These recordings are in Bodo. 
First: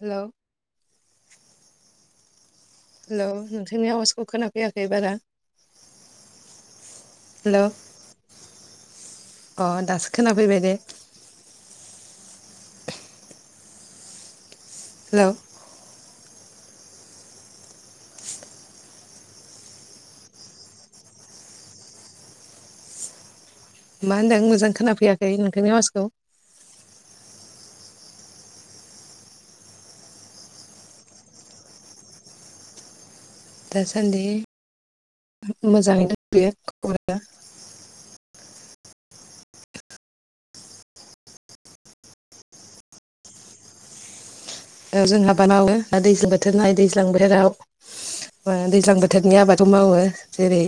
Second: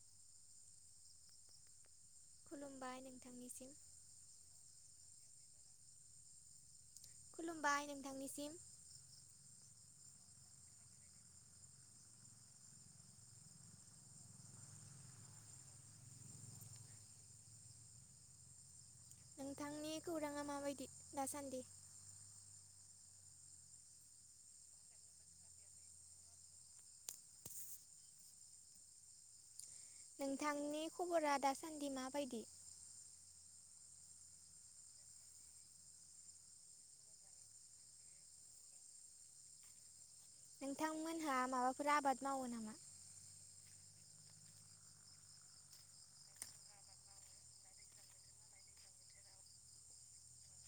हेलौ। खुलुमबाय हेलौ नोंथांनिसिम नोंथांनि आवाजखौ खोनाफैयाखै बारा। हेलौ खुलुमबाय नोंथांनिसिम। अ दासो खोनाफैबाय दे। हेलौ। नोंथांनि खौराङा माबायदि दासान्दि मा होनदों मोजां खोनाफैयाखै नोंथांनि आवाजखौ नोंथांनि खबरा दासान्दि माबायदि दासान्दि मोजाङै दंथयो खौरांङा नोंथांमोनहा माबाफोर आबाद मावो नामा ओ जोंहा आं बाद मावो ओ दैज्लां बोथोरनि आबादखौ मावो जेरै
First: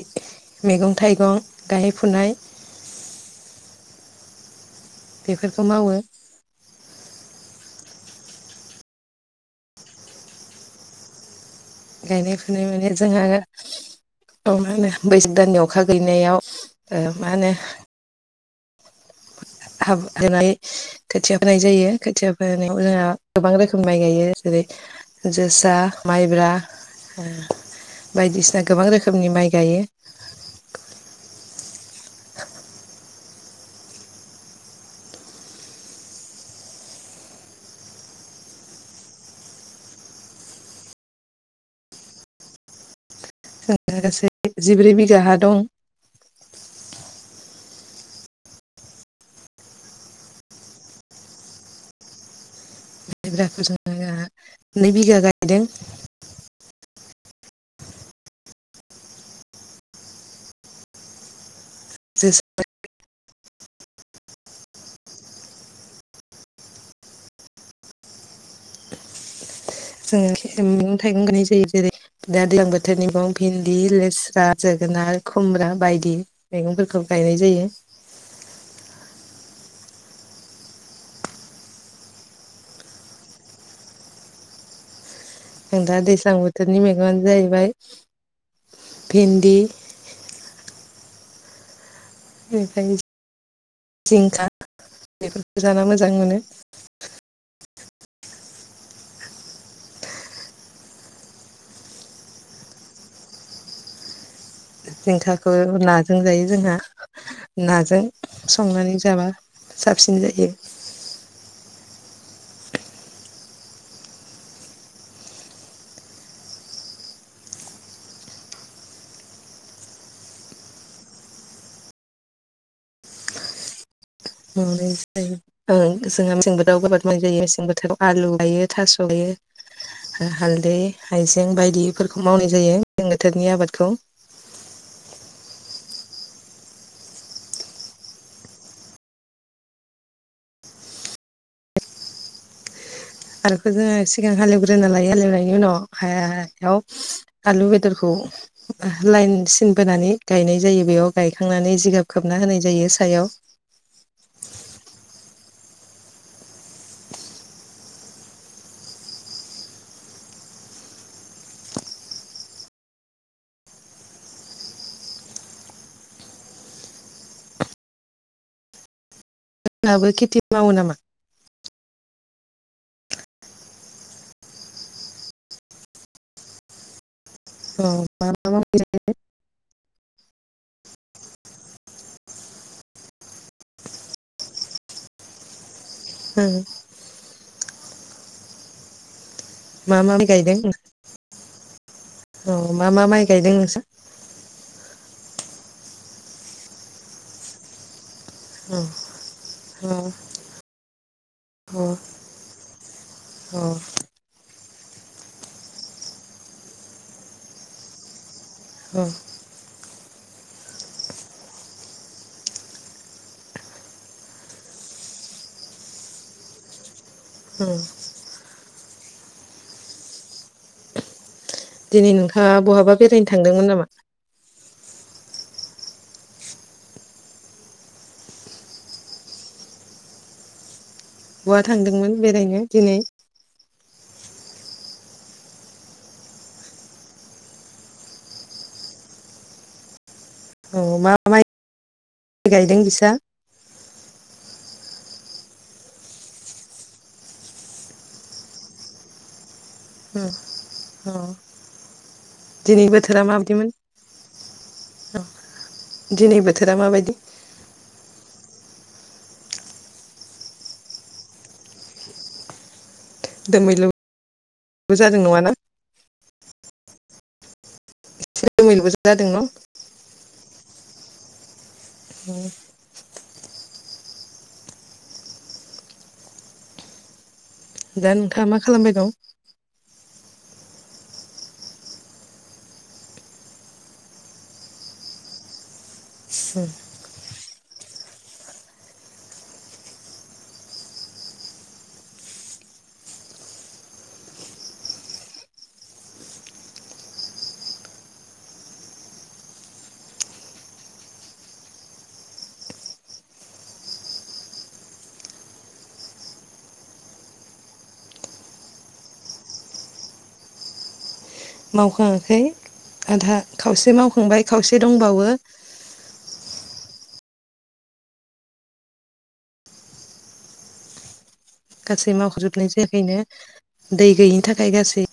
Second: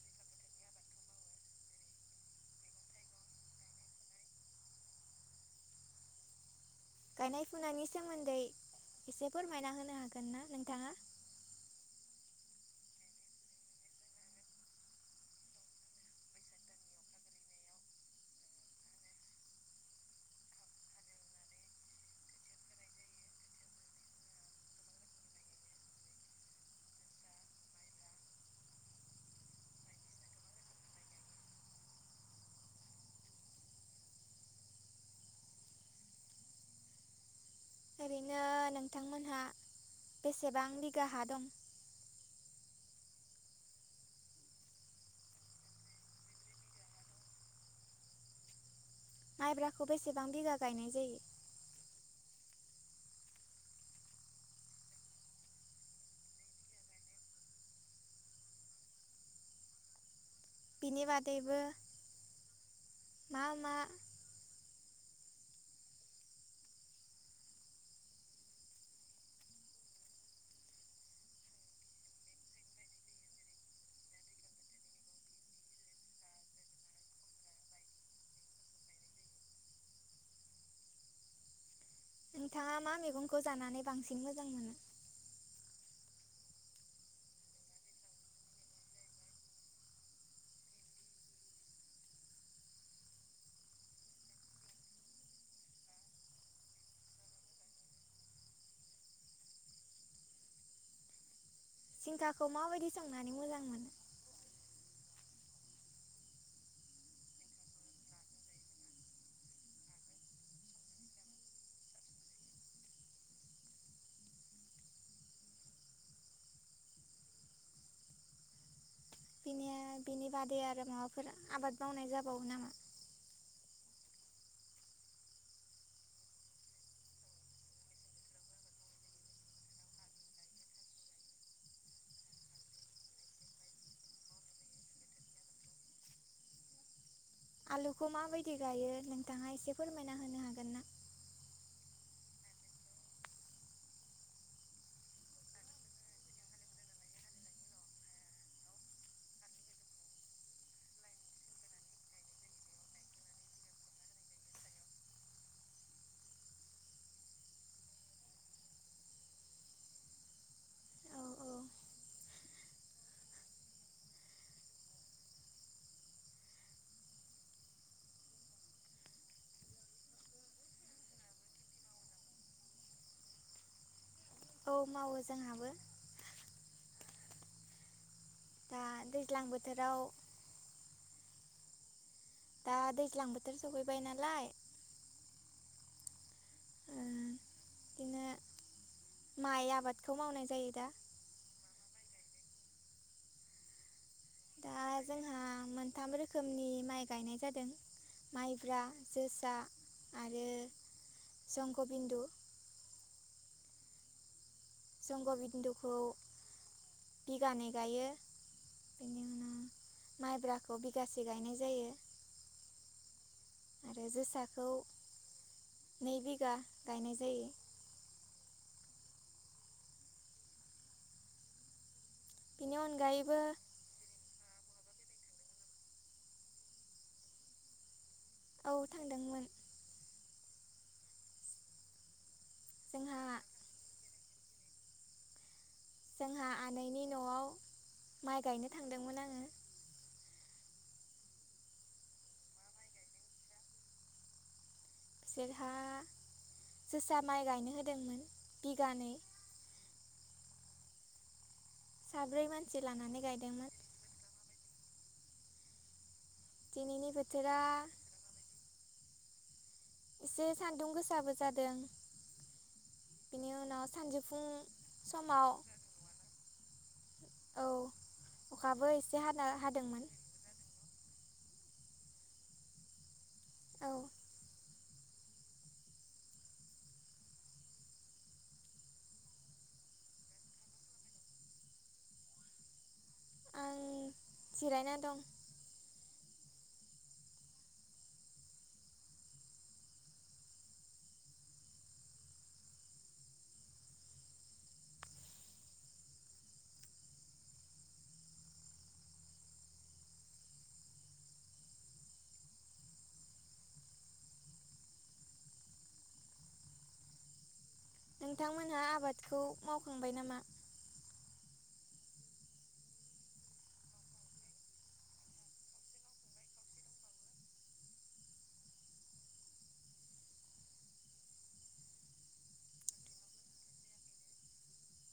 मैगं थाइगं गायनाय फुनाय बेफोरखौ मावो गायनाय फुनायनि सोमोन्दै एसे फोरमायना होनो हागोन ना नोंथाङा गायनाय फुनाय माने जोंहा मा होनो बैसाग दाननि अखा गैलैनायाव ओ मा होनो [unintelligible] खोथिया फोनाय जायो खोथिया फोनायाव जोंहा गोबां रोखोमनि माइ गायो जेरै जोसा, माइब्रा, ओ बायदिसिना गोबां रोखोमनि माइ गायो ओरैनो नोंथांमोनहा बेसेबां बिगा हा दं [unintelligible] गासै जिब्रै बिघा हा दं माइब्राखौ बेसेबां बिगा गायनाय जायो माय ब्रासखौ जोंहा नै बिगा गायदों बिनि बादैबो [unintelligible] मा मा जोङो मैगं थाइगं गायनाय जायो जेरै दा दैज्लां बोथोर मैगं भिन्दि लेस्रा जोगोनार खुमब्रा बायदि मैगंफोरखौ गायनाय जायो नोंथाङा मा मेगंखौ जानानै बांसिन मोजां मोनो ओं दा दैज्लां बोथोरनि मैगंयानो जाहैबाय भिन्दि बेनिफ्राय जिंखा बेफोरखौ जा मोजां मोनो जिंखाखौ माबायदि संनानै मोजां मोनो? जिंखाखौ नाजों जायो जोंहा नाजों संनानै जाबा साबसिन जायो। बिनिया बिनि बादै आरो माबाफोर आबाद मावनाय जाबावो नामा? मावनाय जायो जोंहा मेसें बोथोराव आबाद मावनाय जायो मेसें बोथोराव आलु लायो थास' लायो हालदै हायजें बायदिफोरखौ मावनाय जायो मेसें बोथोरनि आबादखौ। आलुखौ माबायदि गायो नोंथाङा एसे फोरमायना होनो हागोन ना? आलुखौ जोङो सिगां हालेवग्रोना लायो हालेवनायनि उनाव हायाव आलु बेदरखौ लाइन सिन बोनानै गायनाय जायो बेयाव गायखांनानै जिगाब खोबना होनाय जायो सायाव। औ औ नोंथांमोनहाबो खेथि मावो नामा? औ मावो जोंहाबो। अ। मा मा मावनाय जयो? थोराव दा दैज्लां बोथोर सफैबाय नालाय ओ ओ बिदिनो माइ आबादखौ मावनाय जायो दा औ मा मा माइ गायदों नोंसा? दा जोंहा मोनथाम रोखोमनि माइ गायनाय जादों माइब्रा अ जोसा अ आरो संग'बिन्दु उम जंग'बिन्दुखौ बिगानै गायो ओ। बेनि उनाव माइब्राखौ बिगासे गायनाय जायो आरो जोसाखौ नै बिगा गायनाय जायो अ दिनै नोंथाङा बेनि बहाबा बेरायनो अनगायैबो थांदोंमोन नामा? औ थांदोंमोन बहा थांदोंमोन बेरायनो दिनै जोंहा जोंहा आनैनि न'आव माइ गायनो थांदोंमोन आङो औ मा माइ गायदों बिसा जेरहा जोसा माइ गायनो होदोंमोन बिगानै उम अ साब्रै मानसि लानानै माबायदिमोन गायदोंमोन। [unintelligible] दिनै बोथोरा दिनैनि माबायदि? बोथोरा एसे सान्दुं गोसाबो जादों बिनि उनाव दोमैलुबो सानजौफुं जादों समाव नङाना औ दोमैलुबो अखाबो एसे जादों न हाना हादोंमोन [unintelligible] औ दा नोंथाङा मा खालामबाय दं। आं जिरायना दं। [unintelligible] नोंथांमोनहा आबादखौ मावखांबाय नामा? मावखाङाखै आदा खावसे मावखांबाय खावसे दंबावो। गासै मावख'जोबनाय जायाखैनो दै गैयिनि थाखाय गासै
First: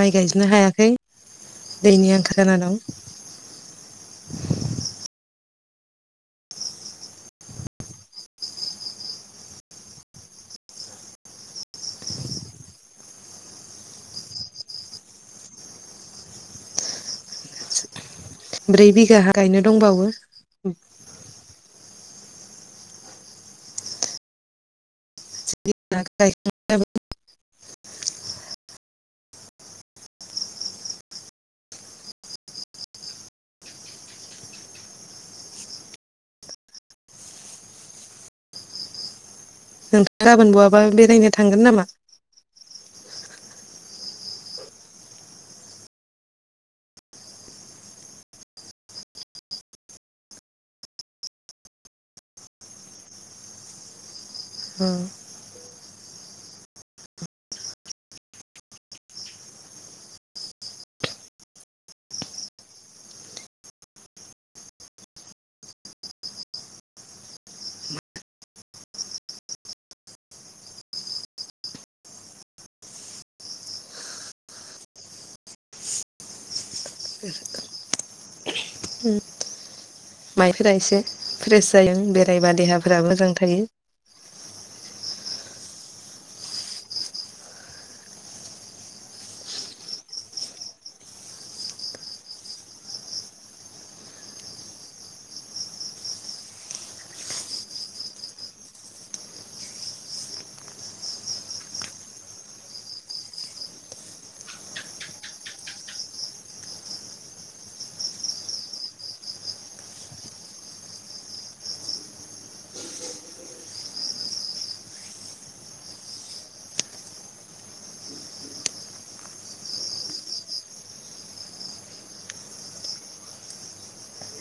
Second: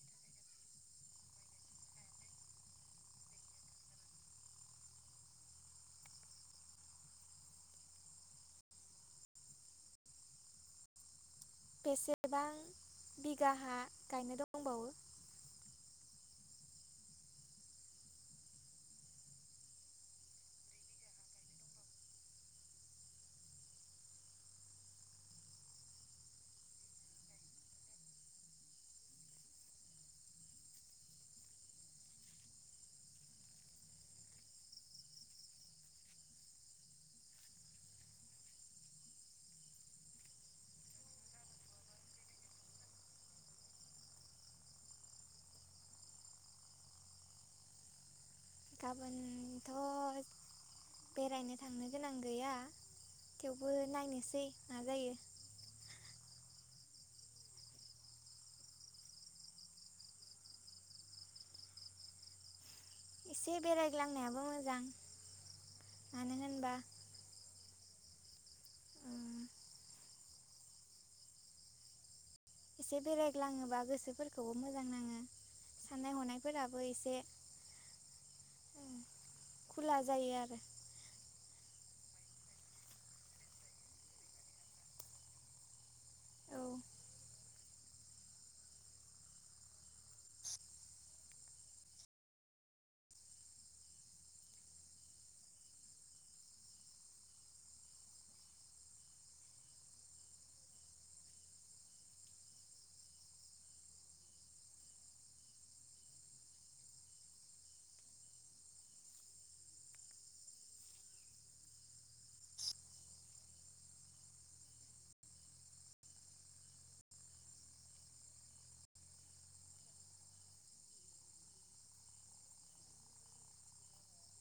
माइ गायजोबनो हायाखै दैनि आंखाल जाना दं। बेसेबां बिगा हा गायनो दंबावो। ब्रै बिगा हा गायनो दंबावो। [unintelligible] नोंथाङा गाबोन बहाबा बेरायनो थांगोन नामा? गाबोनथ' बेरायनो थांनो गोनां गैया थेवबो नायनोसै। मा जायो [unintelligible] एसे बेरायग्लांनायाबो मोजां मानो होनबा उम एसे बेरायग्लाङोबा गोसोफोरखौबो मोजां नाङो साननाय हनायफोराबो एसे खुला जायो आरो माइफोरा एसे फ्रेस जायो बेरायबा देहाफोरा मोजां थायो। औ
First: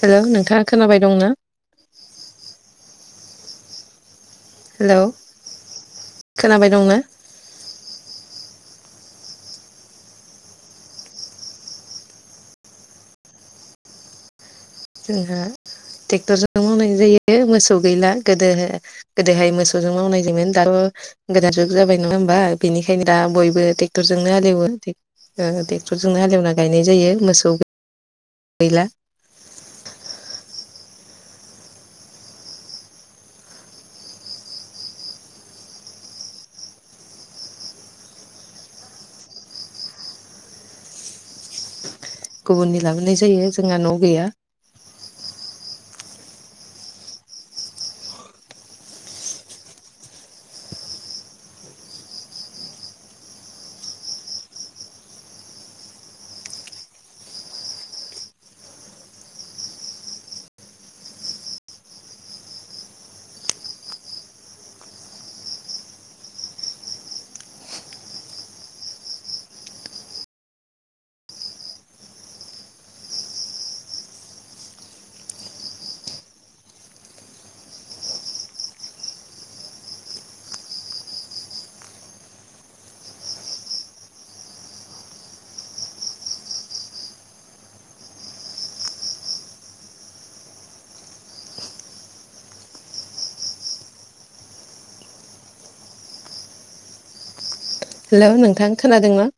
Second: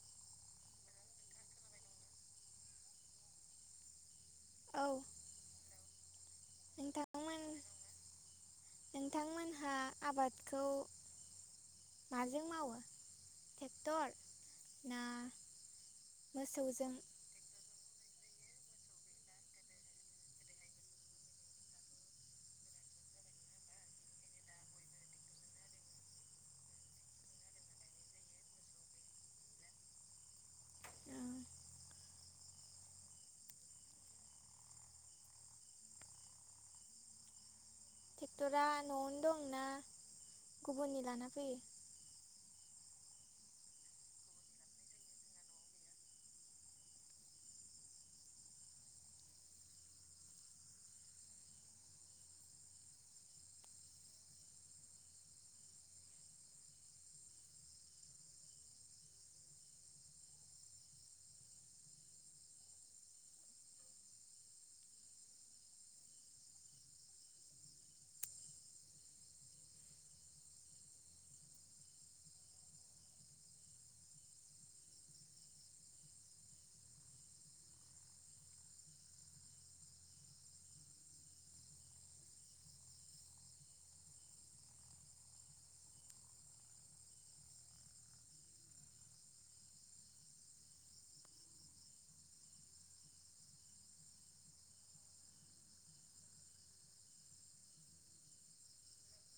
हेलौ नोंथाङा खोनाबाय दं ना औ हेलौ, खोनाबाय दंना, नोंथांमोन नोंथांमोनहा आबादखौ माजों मावो टेक्टर जोंहा ट्रेक्टरजोंनो मोसौजों मावनाय जायो मोसौ गैला। गोदो गोदोहाय मोसौजों मावनाय जोमोन दाथ' गोदान जुग जाबाय नङा होमबा बेनिखायनो दा बयबो ट्रेक्टरजोंनो हालेवो ट्रेक्टरजोंनो हालेवना गायनाय जायो मोसौ गैला। ट्रेक्टरा न'आवनो दंना गुबुननि लाना फैयो। गुबुननि लाबोनाय जायो जोंहा न' गैया। हेलौ नोंथां खोनादोंना।